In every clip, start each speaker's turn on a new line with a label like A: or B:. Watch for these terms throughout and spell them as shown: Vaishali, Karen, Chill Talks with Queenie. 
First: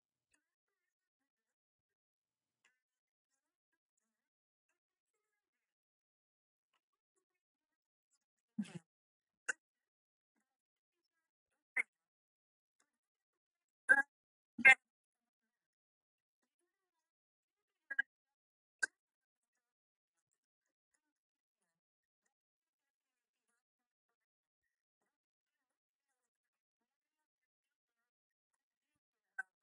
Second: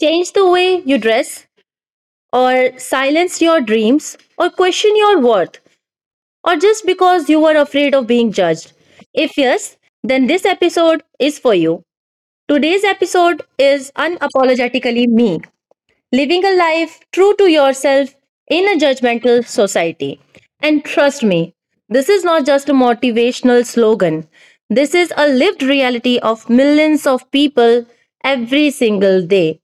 A: changed the way you dress, or silenced your dreams, or questioned your worth, or just because you were afraid of being judged? If yes, then this episode is for you. Today's episode is unapologetically me, living a life true to yourself in a judgmental society. And trust me, this is not just a motivational slogan. This is a lived reality of millions of people every single day.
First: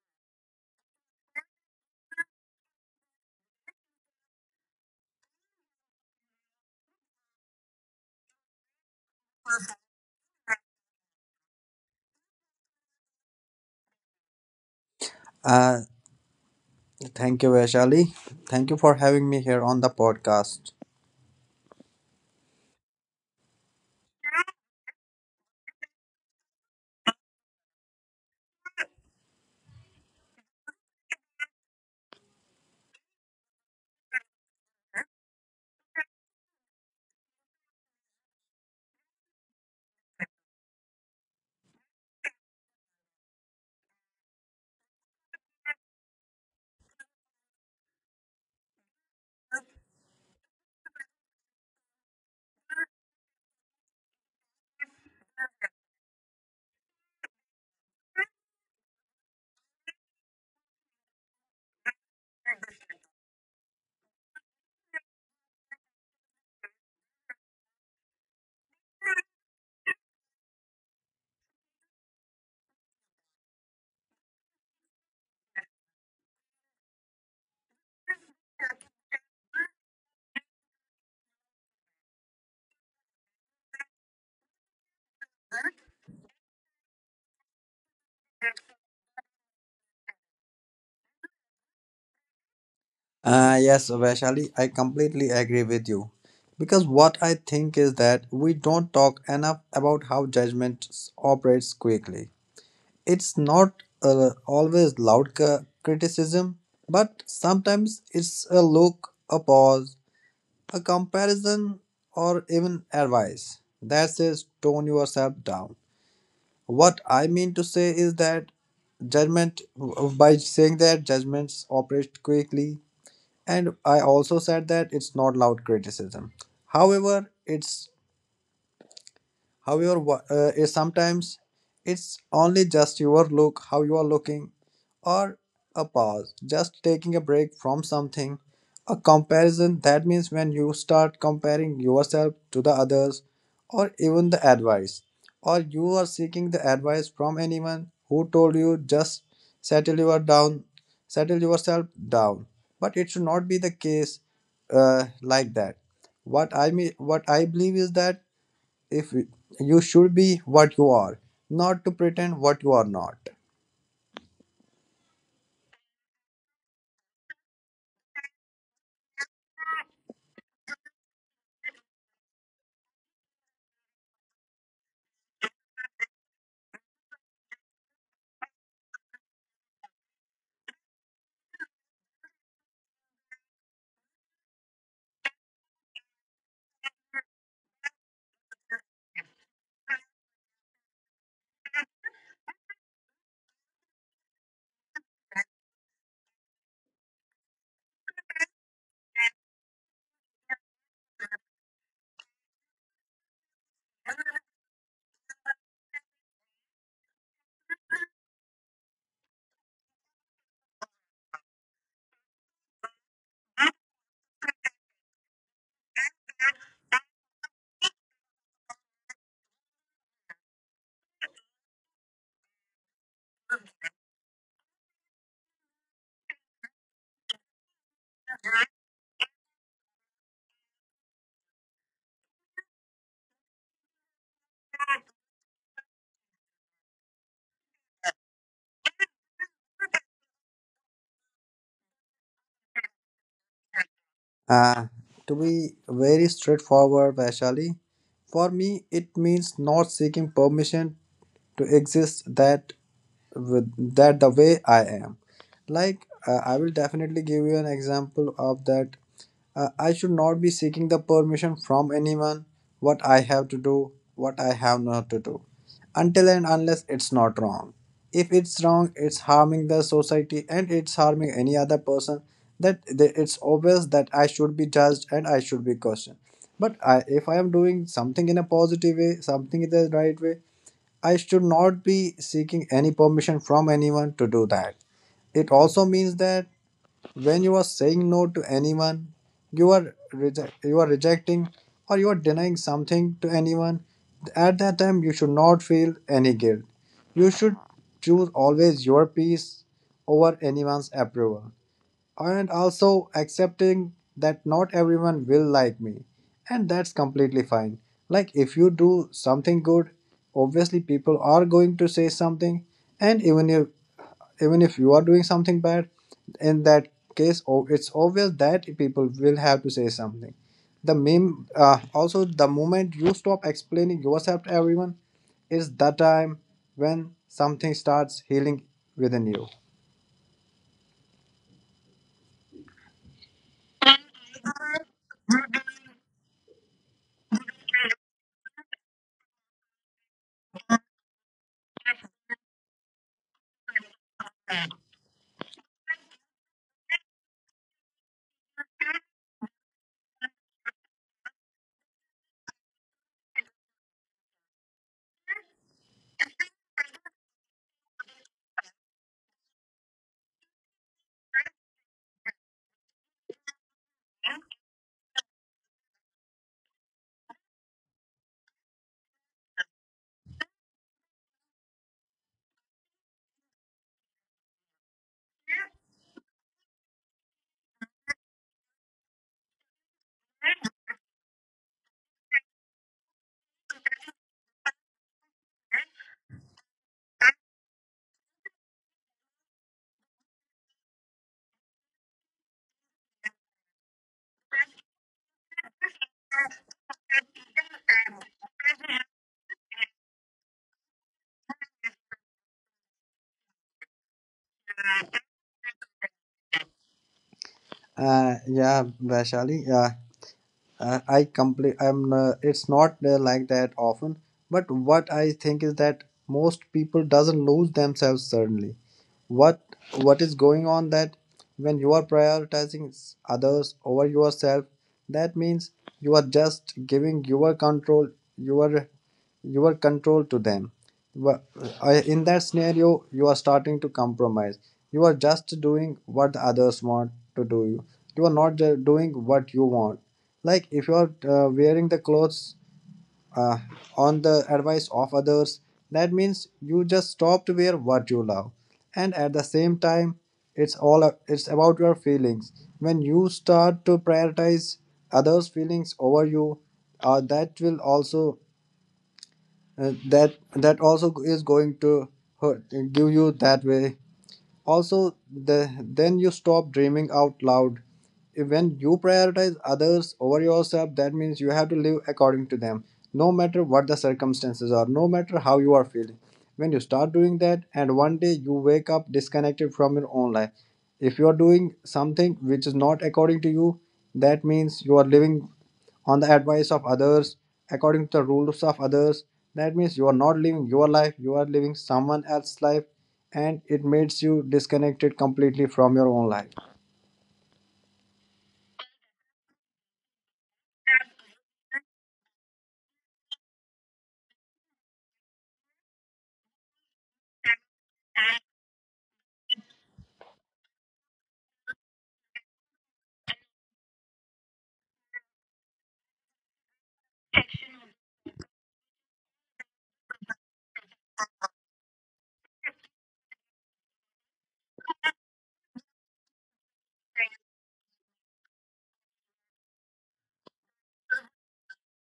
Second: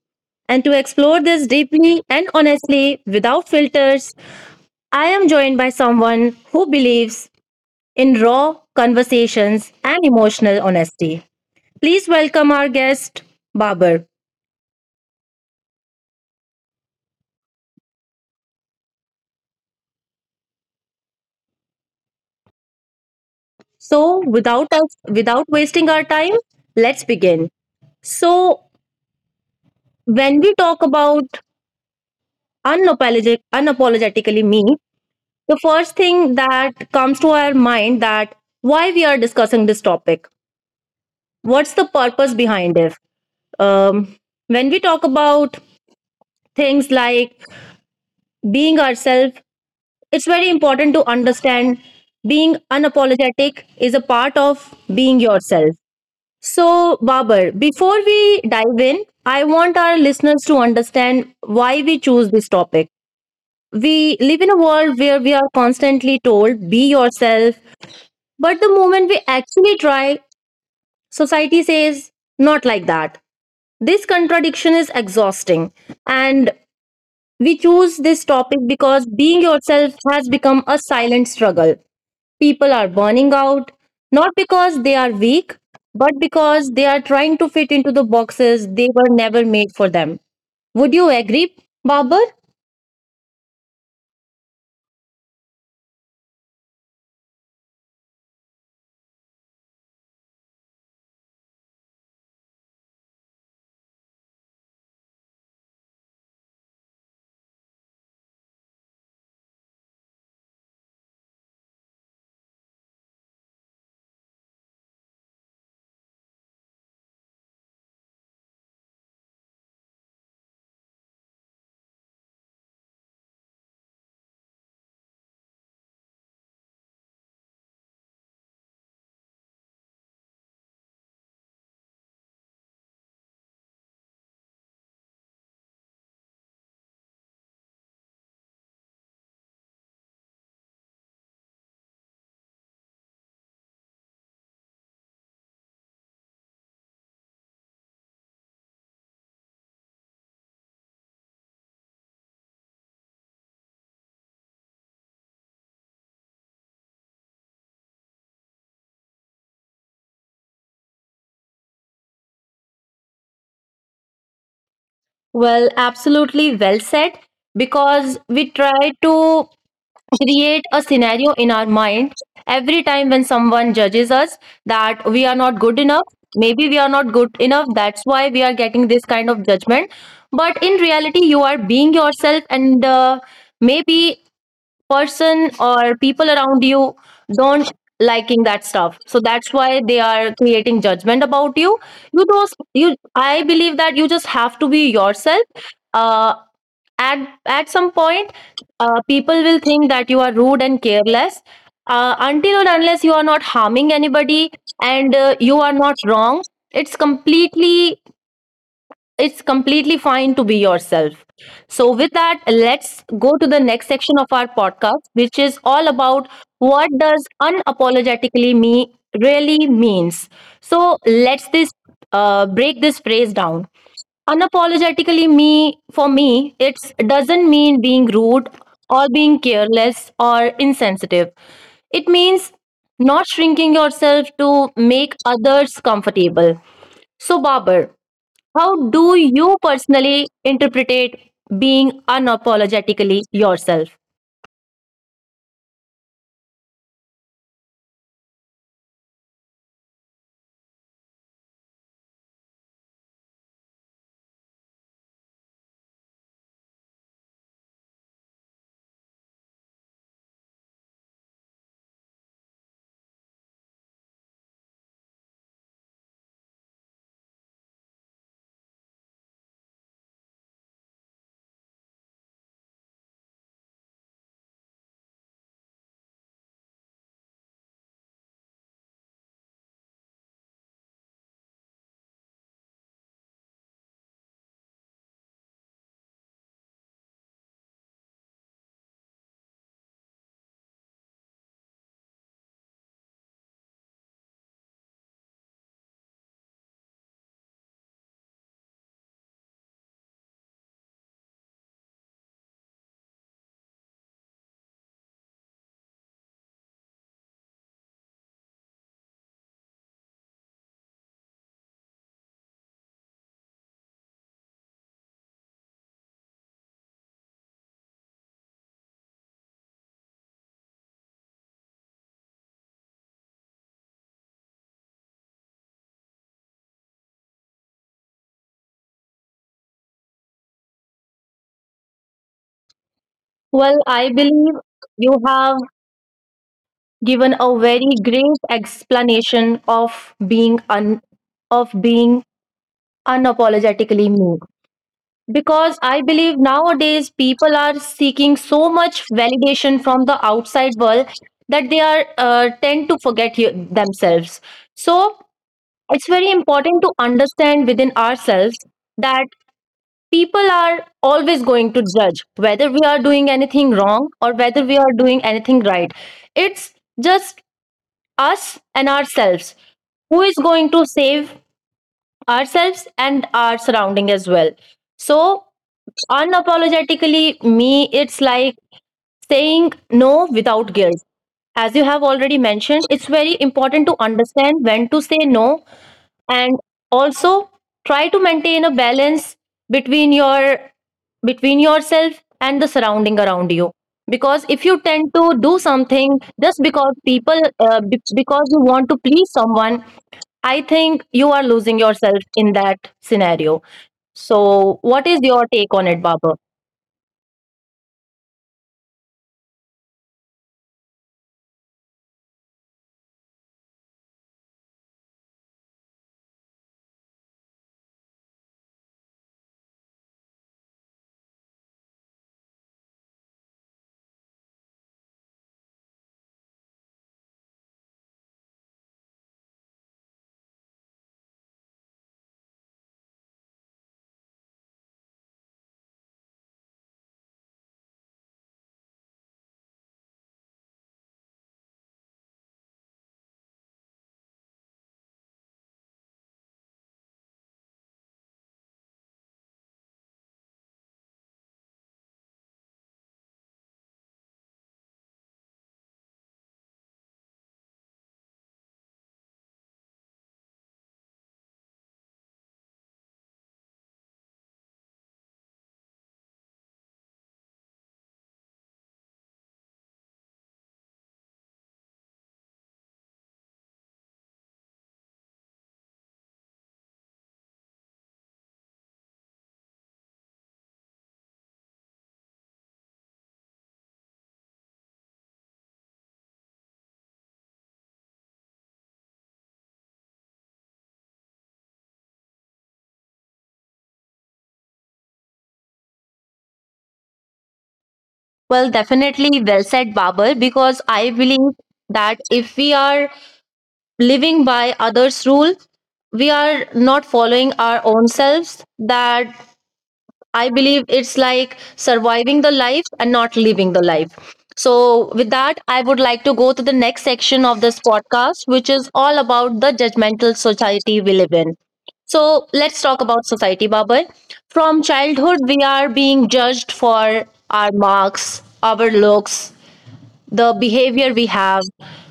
A: And to explore this deeply and honestly without filters, I am joined by someone who believes in raw conversations and emotional honesty. Please welcome our guest, Babar.
B: Uh, Thank you, Vaishali. Thank you for having me here on the podcast.
A: So, without wasting our time, let's begin. So, when we talk about unapologetically me, the first thing that comes to our mind that why we are discussing this topic. What's the purpose behind it? Um, when we talk about things like being ourselves. It's very important to understand being unapologetic is a part of being yourself. So, Babar, before we dive in, I want our listeners to understand why we choose this topic. We live in a world where we are constantly told, be yourself, but the moment we actually try, society says, not like that. This contradiction is exhausting. And we choose this topic because being yourself has become a silent struggle. People are burning out, not because they are weak, but because they are trying to fit into the boxes they were never made for them. Would you agree, Babar?
B: Yes, Vaishali, I completely agree with you. Because what I think is that we don't talk enough about how judgment operates quickly. It's not always loud criticism, but sometimes it's a look, a pause, a comparison, or even advice that says tone yourself down. What I mean to say is that judgment, by saying that judgments operate quickly, and I also said that it's not loud criticism. However, it's However, is sometimes it's only just your look, how you are looking, or a pause, just taking a break from something. A comparison that means when you start comparing yourself to the others, or even the advice, or you are seeking the advice from anyone who told you just settle your down, settle yourself down. But it should not be the case like that. What I mean, what I believe is that if you should be what you are, not to pretend what you are not.
A: Well, absolutely well said. Because we try to create a scenario in our mind every time when someone judges us that we are not good enough. Maybe we are not good enough. That's why we are getting this kind of judgment. But in reality, you are being yourself, and maybe person or people around you don't liking that stuff, so that's why they are creating judgment about you. I believe that you just have to be yourself, at some point. People will think that you are rude and careless, until and unless you are not harming anybody, and you are not wrong. It's completely it's completely fine to be yourself. So, with that, let's go to the next section of our podcast, which is all about what does unapologetically me really means. So, let's this break this phrase down. Unapologetically me for me, it doesn't mean being rude or being careless or insensitive. It means not shrinking yourself to make others comfortable. So, Babar, how do you personally interpret being unapologetically yourself?
B: uh, to be very straightforward, Vaishali, for me it means not seeking permission to exist, that with that, the way I am. Like, I will definitely give you an example of that. I should not be seeking the permission from anyone what I have to do, what I have not to do, until and unless it's not wrong. If it's wrong, it's harming the society and it's harming any other person. That it's obvious that I should be judged and I should be questioned. If I am doing something in a positive way, something in the right way, I should not be seeking any permission from anyone to do that. It also means that when you are saying no to anyone, you are you are rejecting or you are denying something to anyone. At that time, you should not feel any guilt. You should choose always your peace over anyone's approval, and also accepting that not everyone will like me and that's completely fine. Like, if you do something good, obviously people are going to say something. And even if you are doing something bad, in that case it's obvious that people will have to say something. The meme, also, the moment you stop explaining yourself to everyone is the time when something starts healing within you.
A: Well, I believe you have given a very great explanation of being unapologetically me, because I believe nowadays people are seeking so much validation from the outside world that they are, tend to forget themselves. So it's very important to understand within ourselves that people are always going to judge whether we are doing anything wrong or whether we are doing anything right. It's just us and ourselves who is going to save ourselves and our surrounding as well. So, unapologetically me, it's like saying no without guilt. As you have already mentioned, it's very important to understand when to say no, and also try to maintain a balance between your between yourself and the surrounding around you, because if you tend to do something just because because you want to please someone, I think you are losing yourself in that scenario. So, what is your take on it, Babar?
B: Yeah, Vaishali. I complete. I'm. It's not like that often. But what I think is that most people doesn't lose themselves suddenly. What What is going on that when you are prioritizing others over yourself, that means you are just giving your control, your your control to them. Well, in that scenario, you are starting to compromise. You are just doing what the others want to do. You are not doing what you want. Like, if you are wearing the clothes uh, on the advice of others, that means you just stop to wear what you love. And at the same time, it's about your feelings. When you start to prioritize others' feelings over you, that will also, that also is going to hurt, give you that way. Also, then you stop dreaming out loud. When you prioritize others over yourself, that means you have to live according to them, no matter what the circumstances are, no matter how you are feeling. When you start doing that, and one day you wake up disconnected from your own life. If you are doing something which is not according to you, that means you are living on the advice of others, according to the rules of others. That means you are not living your life, you are living someone else's life, and it makes you disconnected completely from your own life.
A: Well, definitely well said, Babar, because I believe that if we are living by others rule, we are not following our own selves. That I believe it's like surviving the life and not living the life. So with that, I would like to go to the next section of this podcast, which is all about the judgmental society we live in. So let's talk about society, Babar. From childhood, we are being judged for our marks, our looks, the behavior we have,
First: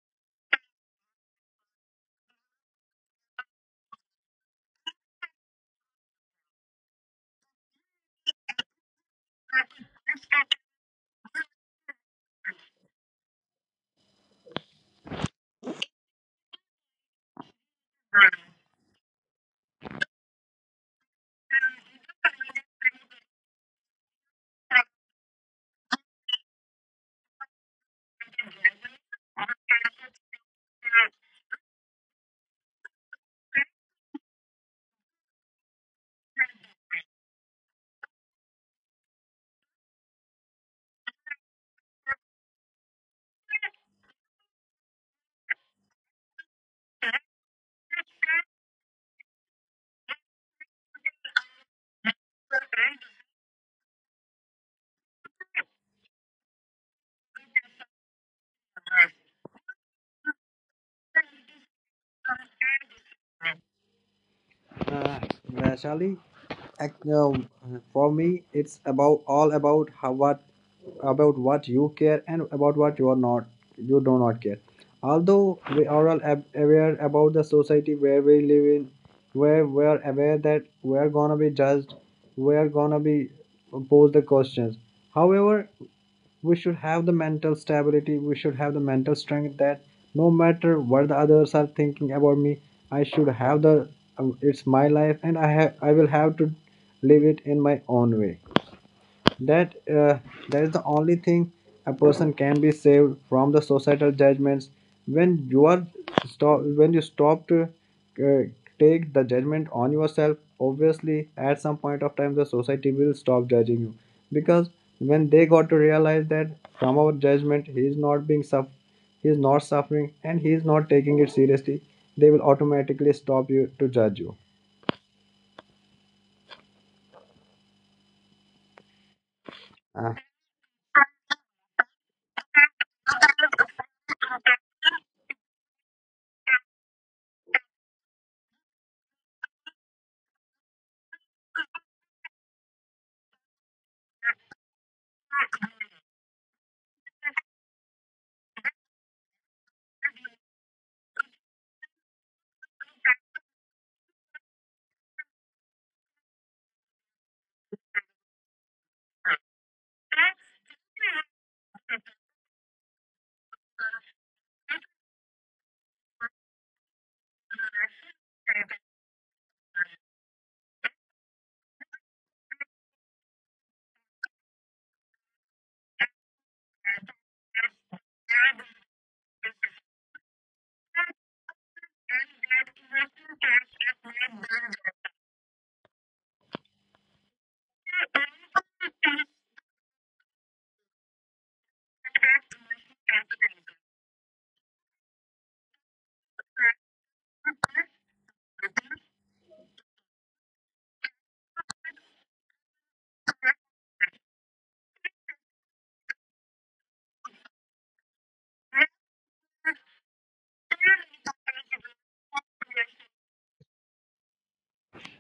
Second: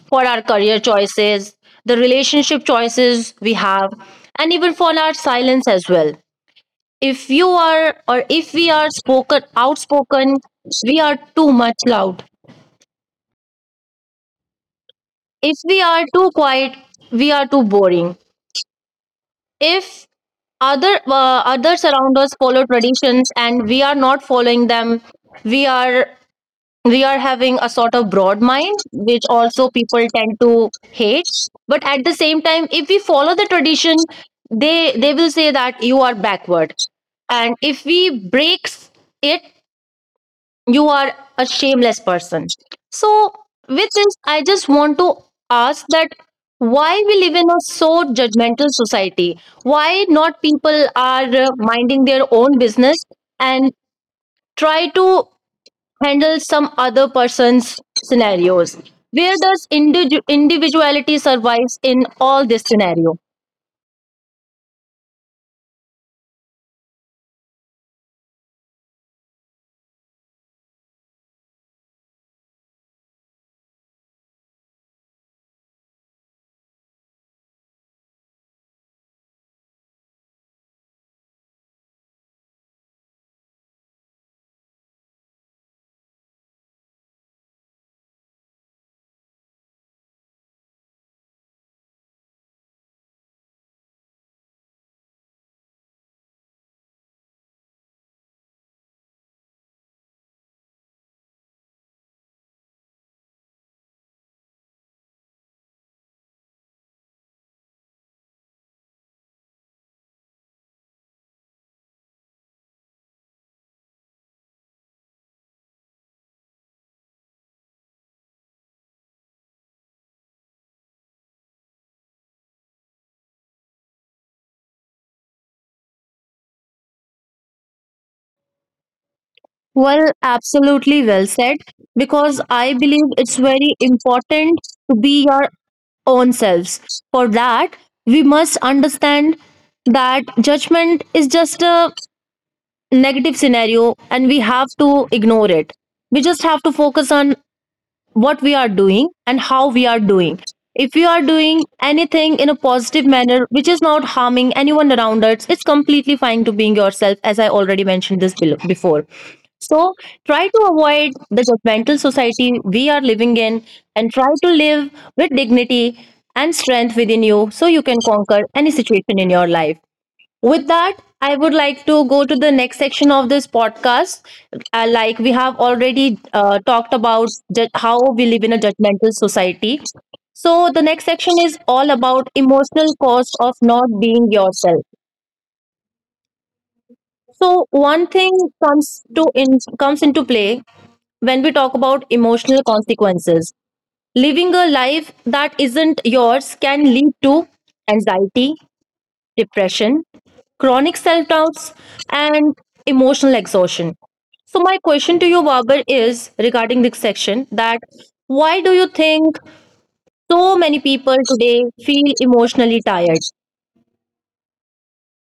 A: for our career choices, the relationship choices we have, and even for our silence as well. If you are or if we are spoken outspoken, we are too much loud. If we are too quiet, we are too boring. If others around us follow traditions and we are not following them, we are we are having a sort of broad mind, which also people tend to hate. But at the same time, if we follow the tradition, they will say that you are backward, and if we breaks it, you are a shameless person. So with this, I just want to ask that why we live in a so judgmental society, why not people are minding their own business and try to handle some other person's scenarios. Where does individuality survives in all this scenario?
B: Uh, Vaishali, ac- uh, for me, it's about all about how what about what you care and about what you are not you do not care. Although we are all aware about the society where we live in, where we are aware that we are gonna be judged, we are gonna be posed the questions. However, we should have the mental stability, we should have the mental strength, that no matter what the others are thinking about me, I should have the, it's my life and I will have to live it in my own way. That uh, that is the only thing a person can be saved from the societal judgments. when you are when you stop to uh, take the judgment on yourself, obviously at some point of time the society will stop judging you, because when they got to realize that from our judgment he is not suffering and he is not taking it seriously, they will automatically stop you to judge you.
A: Well,
B: uh,
A: absolutely well said, because I believe it's very important to be your own selves. For that, we must understand that judgment is just a negative scenario and we have to ignore it. We just have to focus on what we are doing and how we are doing. If we are doing anything in a positive manner, which is not harming anyone around us, it's completely fine to being yourself, as I already mentioned this below, before. So try to avoid the judgmental society we are living in, and try to live with dignity and strength within you, so you can conquer any situation in your life. With that, I would like to go to the next section of this podcast. Like we have already talked about how we live in a judgmental society. So, the next section is all about emotional cost of not being yourself. So, one thing comes to in comes into play when we talk about emotional consequences. Living a life that isn't yours can lead to anxiety, depression, chronic self doubts, and emotional exhaustion. So, my question to you, Babar, is regarding this section, that why do you think so many people today feel emotionally tired?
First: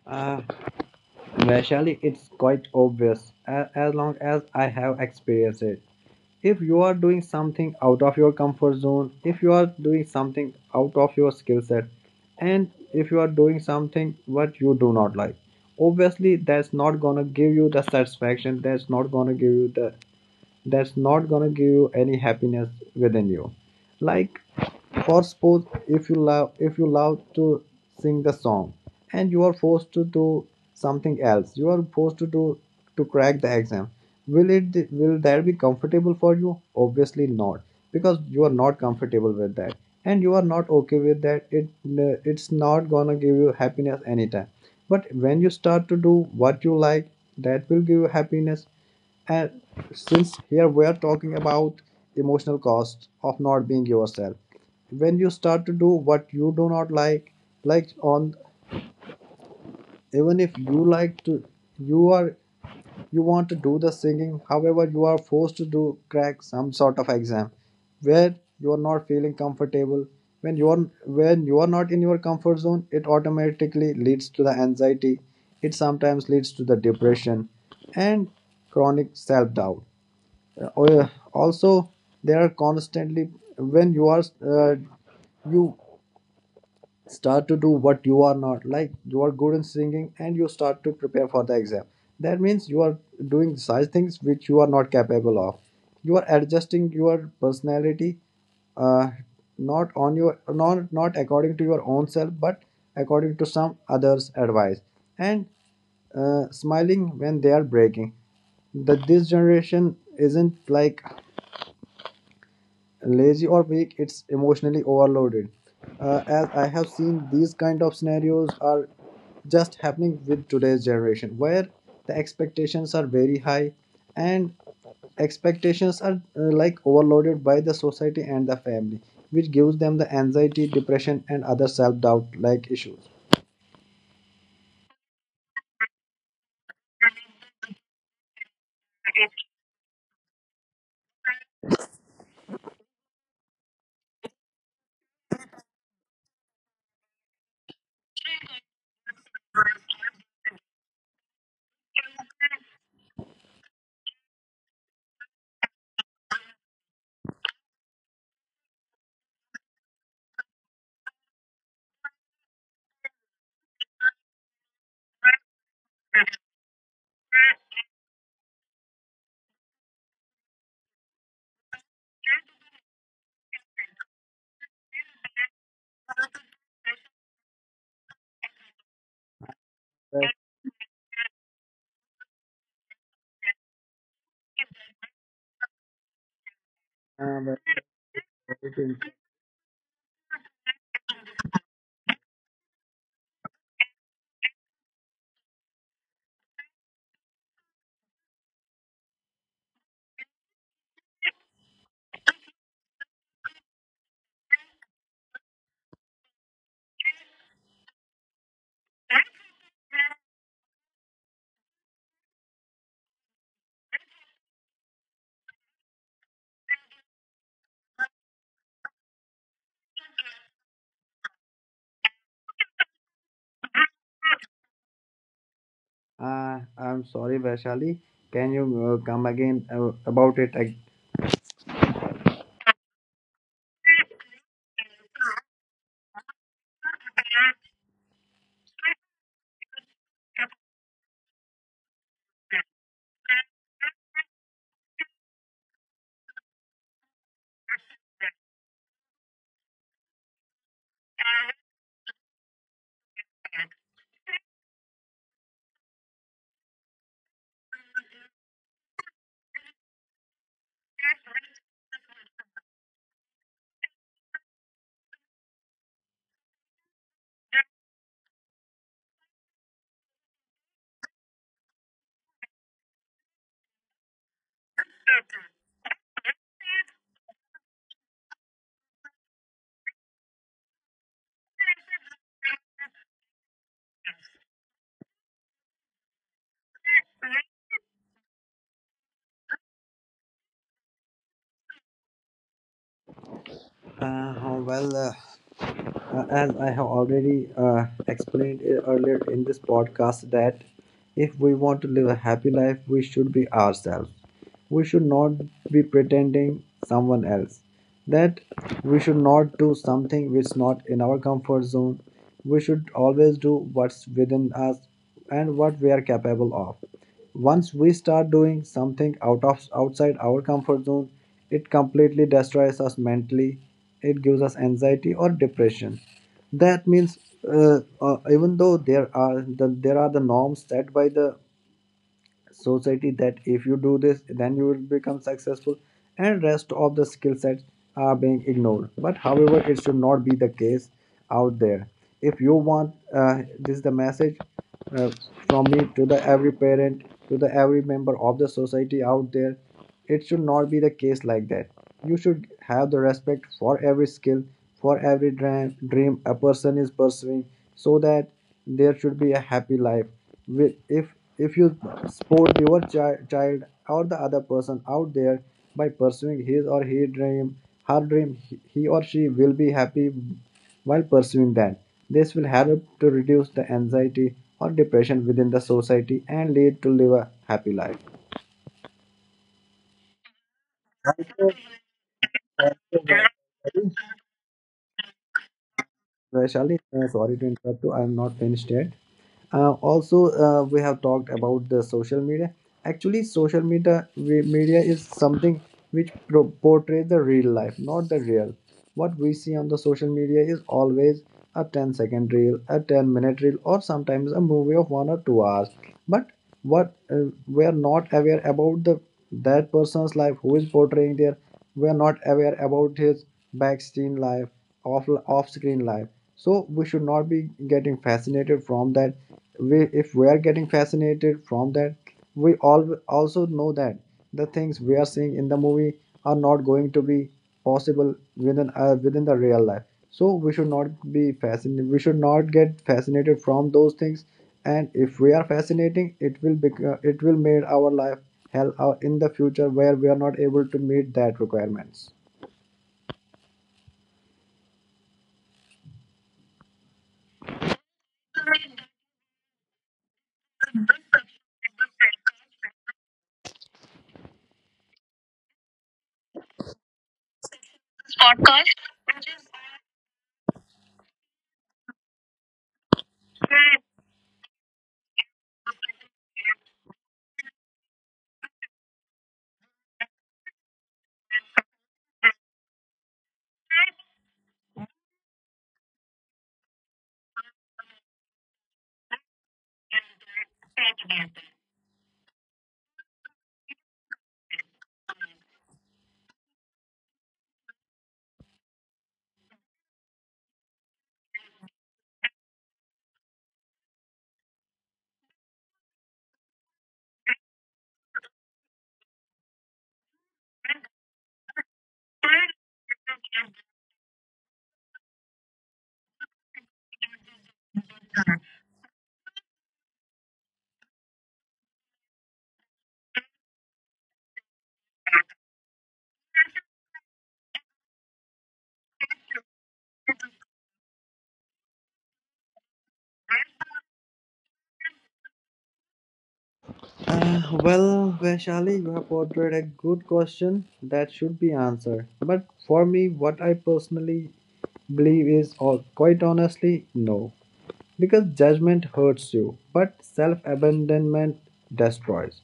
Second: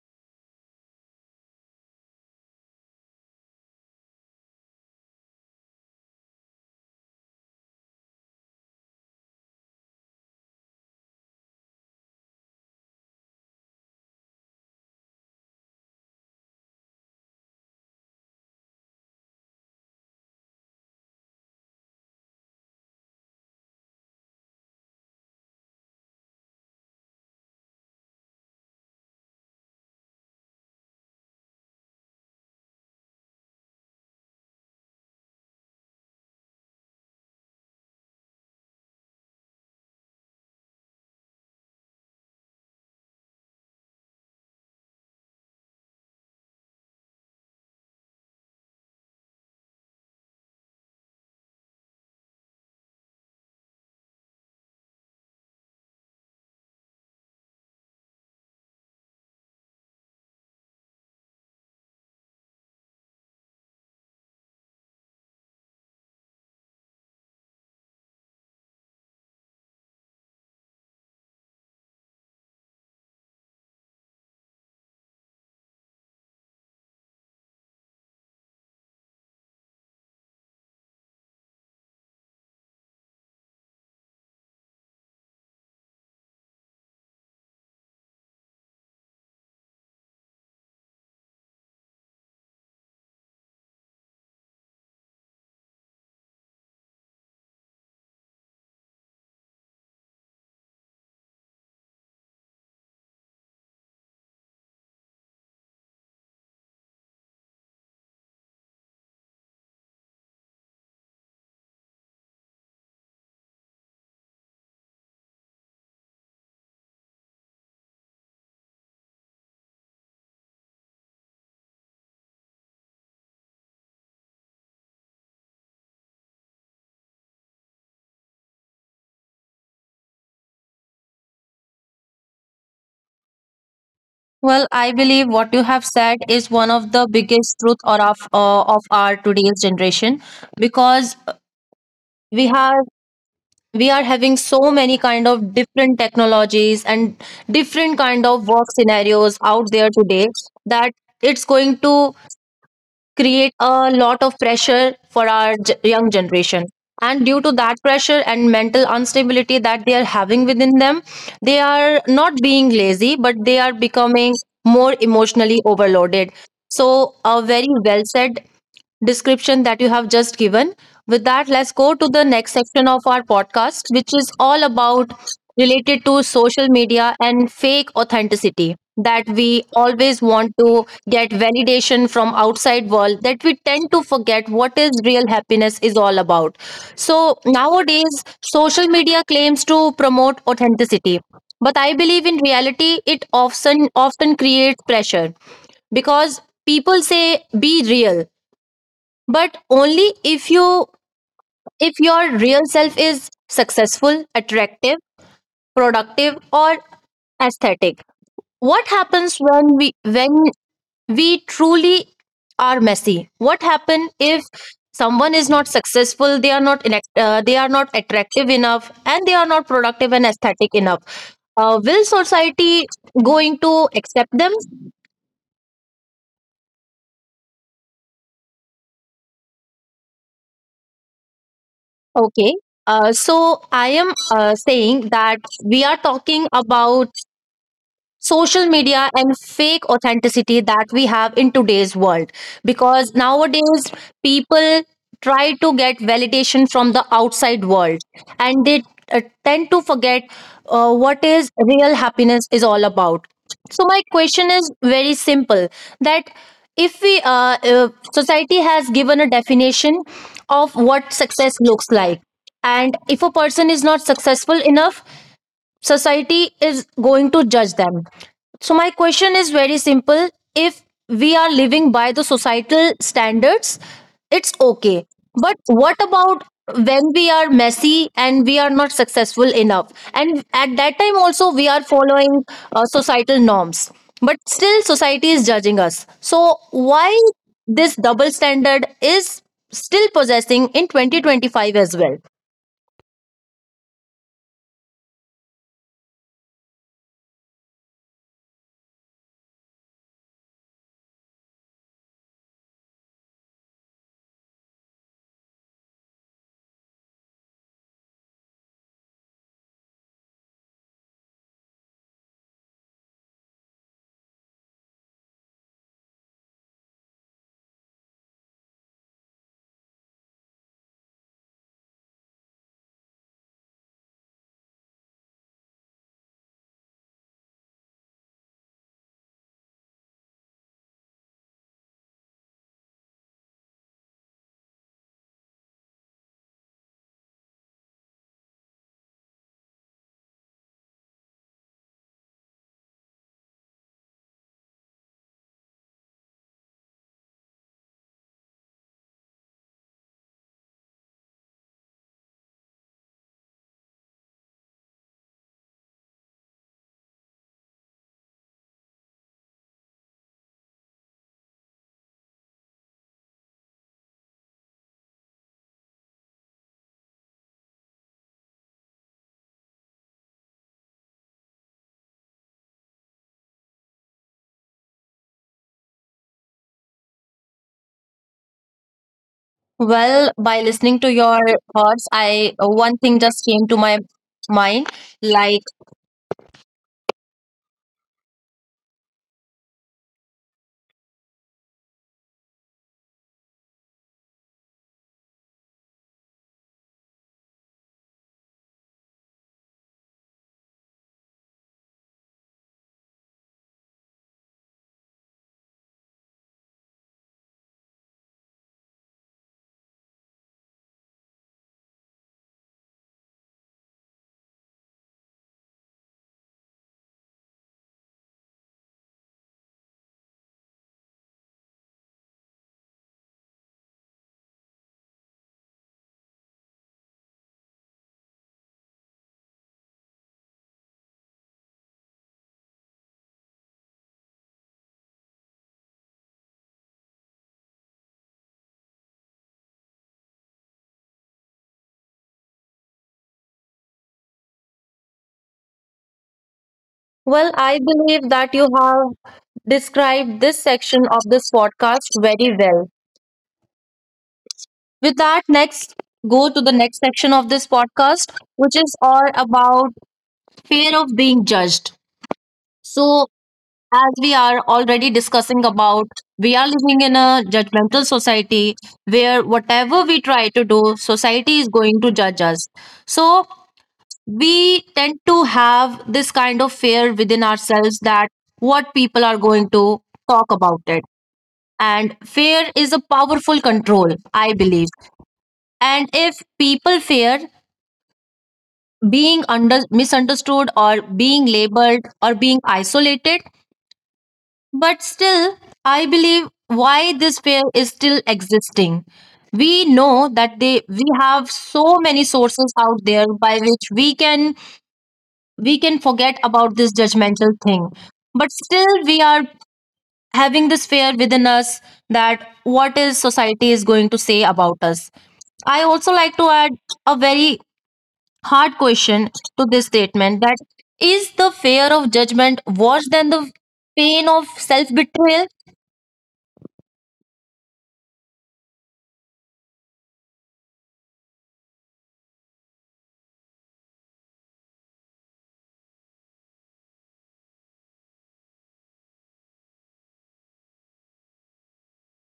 B: uh, Well, it's quite obvious, as long as I have experienced it. If you are doing something out of your comfort zone, if you are doing something out of your skill set, and if you are doing something what you do not like, obviously that's not gonna give you the satisfaction, that's not gonna give you the, that's not gonna give you any happiness within you. Like, for suppose, if you love to sing the song, and you are forced to do something else, you are forced to do, to crack the exam. Will that be comfortable for you? Obviously not. Because you are not comfortable with that and you are not okay with that. It's not gonna give you happiness anytime. But when you start to do what you like, that will give you happiness. And since here we're talking about emotional cost of not being yourself, when you start to do what you do not like, like on, even if you like to, you are you want to do the singing, however, you are forced to do, crack some sort of exam where you are not feeling comfortable. When you are when you are not in your comfort zone, it automatically leads to the anxiety. It sometimes leads to the depression and chronic self doubt. Oh, yeah. Also, they are constantly, when you are you start to do what you are not. Like, you are good in singing and you start to prepare for the exam. That means you are doing such things which you are not capable of, you are adjusting your personality, uh, not according to your own self, but according to some others advice. And, smiling when they are breaking. That, this generation isn't like lazy or weak, it's emotionally overloaded. As I have seen, these kind of scenarios are just happening with today's generation where the expectations are very high, and expectations are, like, overloaded by the society and the family, which gives them the anxiety, depression, and other self-doubt like issues.
A: Well, I believe what you have said is one of the biggest truth or of our today's generation, because we have we are having so many kind of different technologies and different kind of work scenarios out there today, that it's going to create a lot of pressure for our young generation, and due to that pressure and mental instability that they are having within them, they are not being lazy, but they are becoming more emotionally overloaded. So a very well said description that you have just given. With that, let's go to the next section of our podcast, which is all about related to social media and fake authenticity, that we always
B: Yes,
A: want to get validation from outside world, that we tend to forget what is real happiness is all about. So
B: Uh,
A: nowadays social
B: Vaishali.
A: media claims to promote authenticity, but I believe in reality it often creates pressure, because people say be real, but only if your real self is successful, attractive, productive or aesthetic. What happens when we truly are messy? What happen if someone is not successful, they are not attractive enough, and they are not productive and aesthetic enough, will society going to accept them?
B: uh, I'm sorry, Vaishali. Can you come again about it?
A: Okay, so I am saying that we are talking about social media and fake authenticity that we have in today's world, because nowadays people try to get validation from the outside world, and they tend to forget what is real happiness is all about. So my question is very simple, that if we society has given a definition of what success looks like, and if a person is not successful enough, society is going to judge them. So, my question is very simple. If we are living by the societal standards, it's okay. But what about when we are messy and we are not successful enough? And at that time, also, we are following societal norms. But still, society is judging us. So, why this double standard is still possessing in 2025 as well?
B: Oh, well, as I have already explained it earlier in this podcast, that if we want to live a happy life, we should be ourselves. We should not be pretending someone else. That we should not do something which is not in our comfort zone. We should always do what's within us and what we are capable of. Once we start doing something outside our comfort zone, it completely destroys us mentally. It gives us anxiety or depression. That means, even though there are the norms set by the society that if you do this then you will become successful, and rest of the skill sets are being ignored, but however it should not be the case out there. If you want This is the message, uh, from me to the every parent, to the every member of the society out there. It should not be the case like that. You should have the respect for every skill, for every dream a person is pursuing, so that there should be a happy life. Will If you support your child or the other person out there by pursuing his or her dream, he or she will be happy while pursuing that. This will help to reduce the anxiety or depression within the society and lead to live a happy life.
A: Well, by listening to
B: Thank
A: your
B: you
A: thoughts, I
B: so
A: one thing just came to
B: much,
A: my mind. Like,
B: Vaishali. Sorry to interrupt you. I am not finished yet. Also, we have talked about the social media. Actually, social media, media is something which portrays the real life, not the real. What we see on the social media is always a ten-second reel, a 10-minute reel, or sometimes a movie of one or two hours. But what we are not aware about the that person's life who is portraying there. We are not aware about his backscreen life, off off screen life. So we should not be getting fascinated from that we If we are getting fascinated from that, we all also know that the things we are seeing in the movie are not going to be possible within the real life. So we should not be fascinated we should not get fascinated from those things. And if we are fascinating, it will be it will make our life hell out in the future, where we are not able to meet that requirements.
A: well, I believe that you have described this section of this podcast very well. With that, next go to the next section of this podcast, which is all about fear of being judged. So, as we are already discussing about, we are living in a judgmental society where whatever we try to do, society is going to judge us. So, we tend to have this kind of fear within ourselves that what people are going to talk about it. And fear is a powerful control, I believe. And if people fear being under misunderstood or being labeled or being isolated, but still, I believe why this fear is still existing. We know that they we have so many sources out there by which we can forget about this judgmental thing, but still we are having this fear within us, that what is society is going to say about us. I also like to add a very hard question to this statement, that is the fear of judgment worse than the pain of self betrayal?
B: Well, Vaishali, you have portrayed a good question that should be answered. But for me, what I personally believe is, or quite honestly, no. Because judgment hurts you, but self abandonment destroys.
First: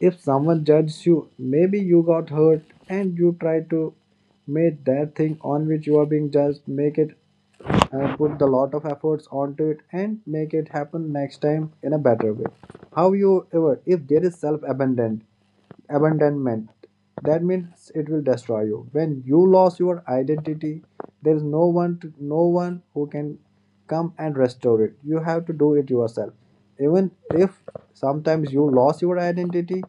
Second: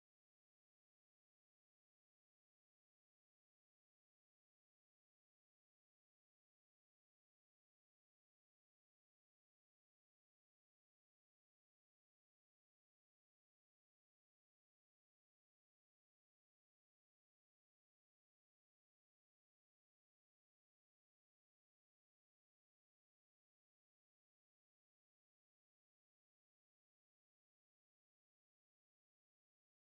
B: If someone judges you, maybe you got hurt and you try to make that thing on which you are being judged make it, put a lot of efforts onto it, and make it happen next time in a better way. However, if there is self abandoned abandonment, that means it will destroy you. When you lose your identity, there is no one who can come and restore it. You have to do it yourself. Even if sometimes you lose your identity,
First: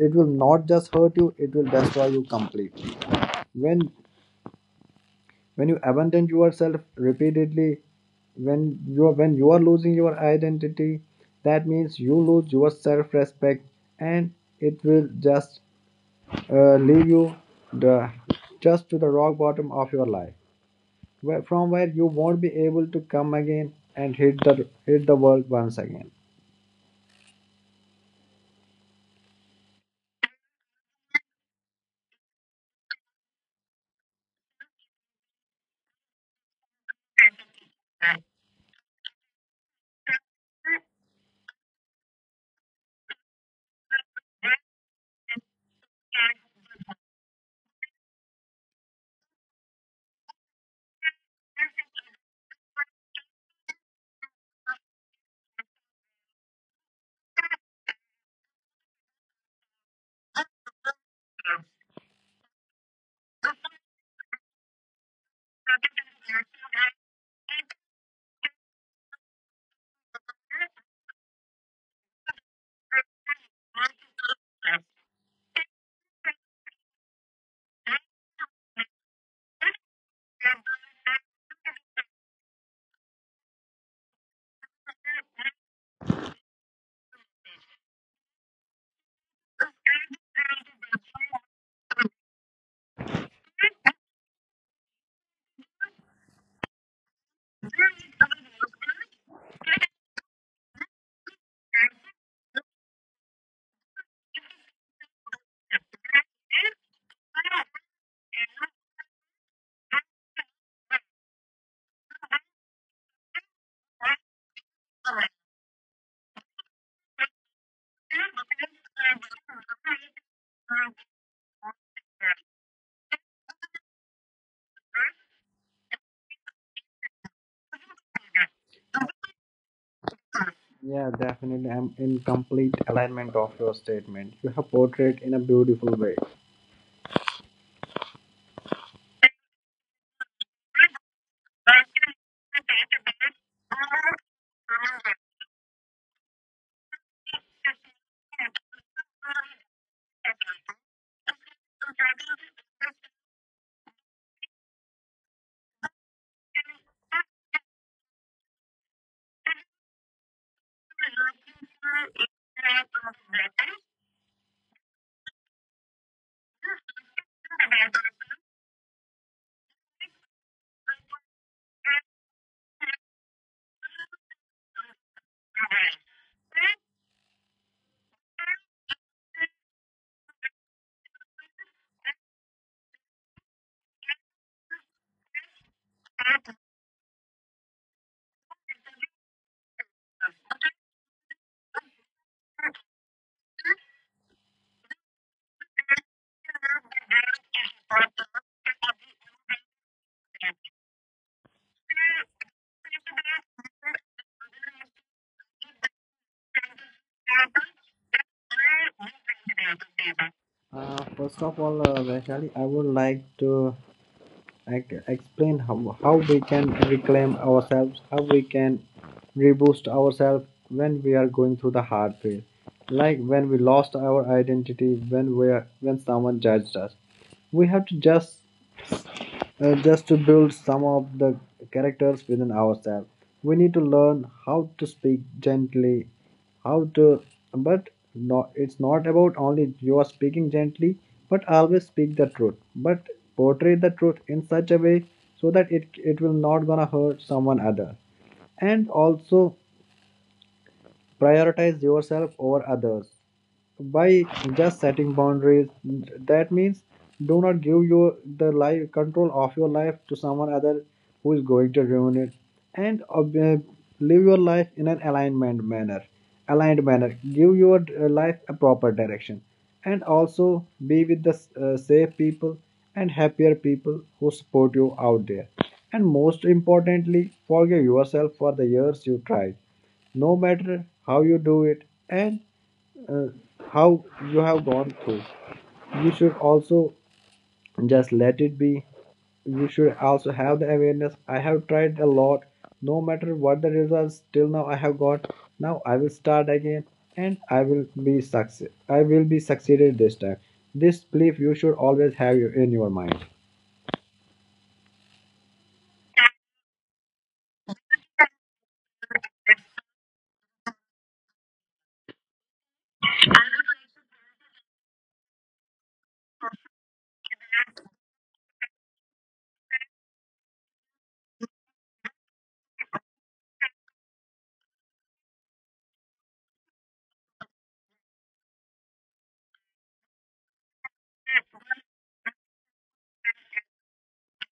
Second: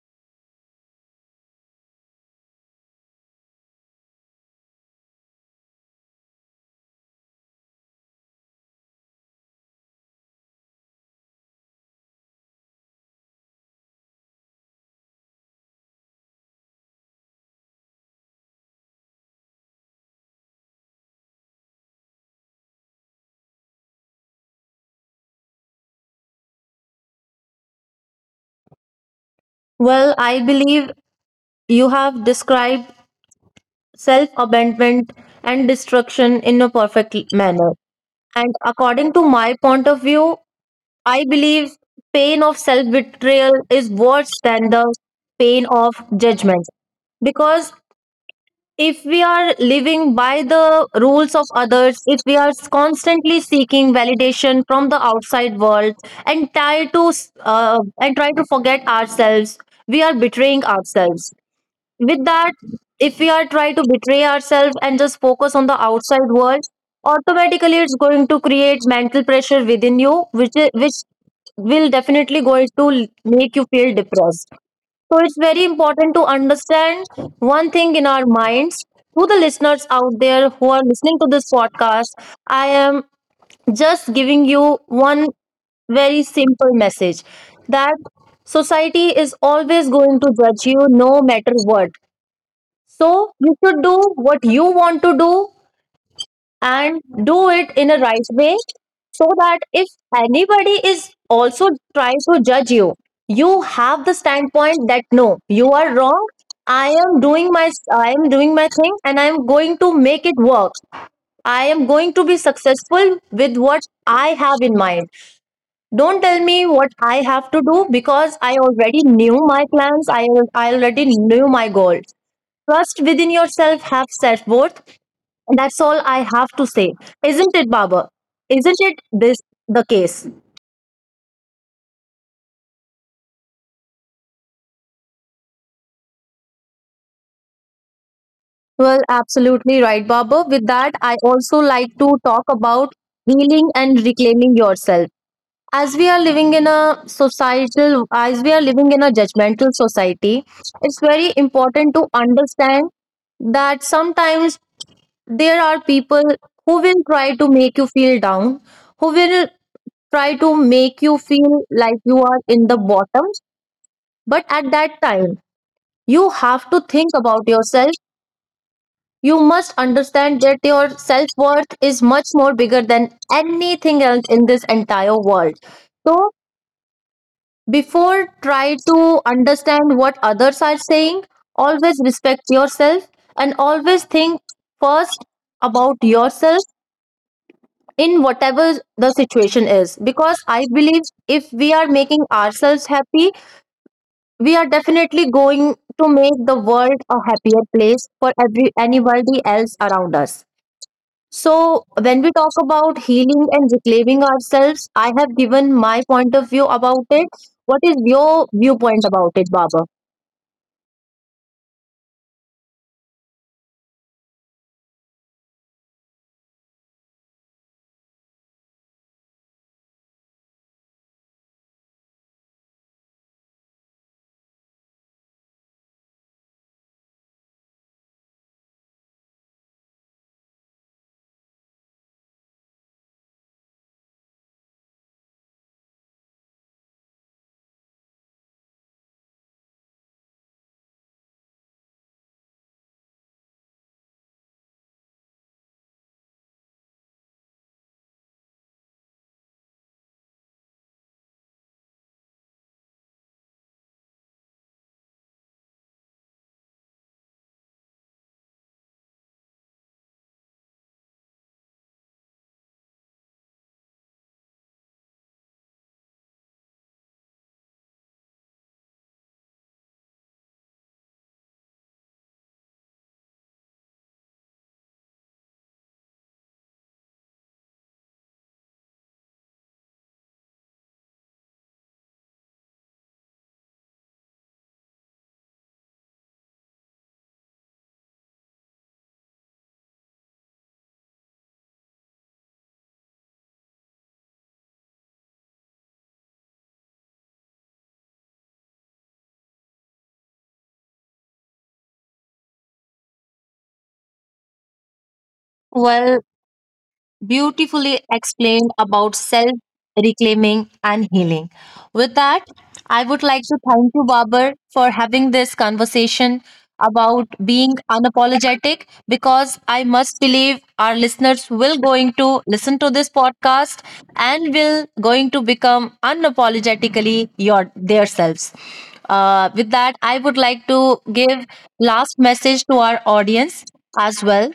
B: it will not just hurt you, it will destroy you completely. When you abandon yourself repeatedly, when you are losing your identity, that means you lose your self respect. And it will just leave you, the just to the rock bottom of your life, from where you won't be able to come again and hit the world once again.
A: Well, I believe you have described self abandonment and destruction in a perfect manner, and according to my point of view, I believe pain of self betrayal is worse than the pain of judgment, because if we are living by the rules of others, if we are constantly seeking validation from the outside world and try to and try to forget ourselves, we are betraying ourselves. With that, if we are trying to betray ourselves and just focus on the outside world, automatically it's going to create mental pressure within you, which is, which will definitely going to make you feel depressed. So it's very important to understand one thing in our minds. To the listeners out there who are listening to this podcast, I am just giving you one very simple message, that society is always going to judge you no matter what. So you should do what you want to do and do it in a right way, so that if anybody is also trying to judge you, you have the standpoint that no, you are wrong. I am doing my thing and I am going to make it work. I am going to be successful with what I have in mind. Don't tell me what I have to do because I already knew my plans. I already knew my goal. Trust within yourself, have self worth. That's all I have to say. Isn't it, Baba? Isn't it this the case?
B: Yeah, definitely, I'm in complete alignment of your statement. You have portrayed in a beautiful way.
A: Well, absolutely right, Baba. With that, I also like to talk about healing and reclaiming yourself. As we are living in a judgmental society, it's very important to understand that sometimes there are people who will try to make you feel down, who will try to make you feel like you are in the bottom. But at that time, you have to think about yourself. You must understand that your self worth is much more bigger than anything else in this entire world. So, before try to understand what others are saying, always respect yourself and always think first about yourself in whatever the situation is. Because I believe if we are making ourselves happy, we are definitely going to make the world a happier place for every anybody else around us. So when we talk about healing and reclaiming ourselves, I have given my point of view about it. What is your viewpoint about it, Baba?
B: First of all, Vaishali, I would like to explain how we can reclaim ourselves, how we can reboost ourselves when we are going through the hard phase. Like when we lost our identity, when someone judged us. We have to just to build some of the characters within ourselves. We need to learn how to speak gently, how to, but not, it's not about only you are speaking gently, but always speak the truth, but portray the truth in such a way so that it will not gonna hurt someone other. And also prioritize yourself over others by just setting boundaries. That means do not give your the life control of your life to someone other who is going to ruin it. And live your life in an alignment manner aligned manner. Give your life a proper direction. And also be with the safe people and happier people who support you out there. And most importantly, forgive yourself for the years you tried, no matter how you do it and uh, how you have gone through. You should also just let it be. You should also have the awareness. I have tried a lot. No matter what the results, till now I have got. Now I will start again, and I will be success. I will be succeeded this time. This belief you should always have you in your mind.
A: Well, beautifully explained about self reclaiming and healing. With that, I would like to thank you, Babar, for having this conversation about being unapologetic, because I must believe our listeners will going to listen to this podcast and will going to become unapologetically your their selves. With that, I would like to give last message to our audience as well.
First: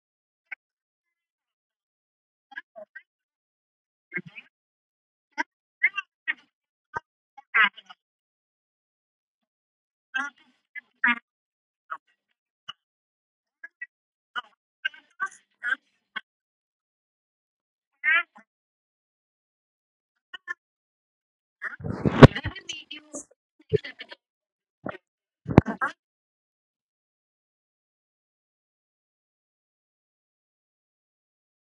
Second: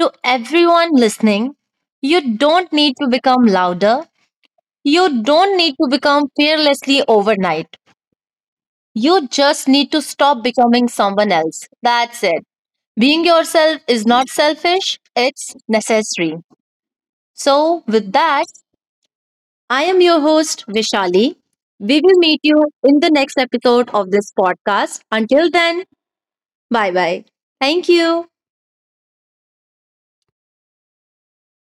A: To everyone listening, you don't need to become louder. You don't need to become fearlessly overnight. You just need to stop becoming someone else. That's it. Being yourself is not selfish, it's necessary. So, with that, I am your host, Vishali. We will meet you in the next episode of this podcast. Until then, bye bye. Thank you.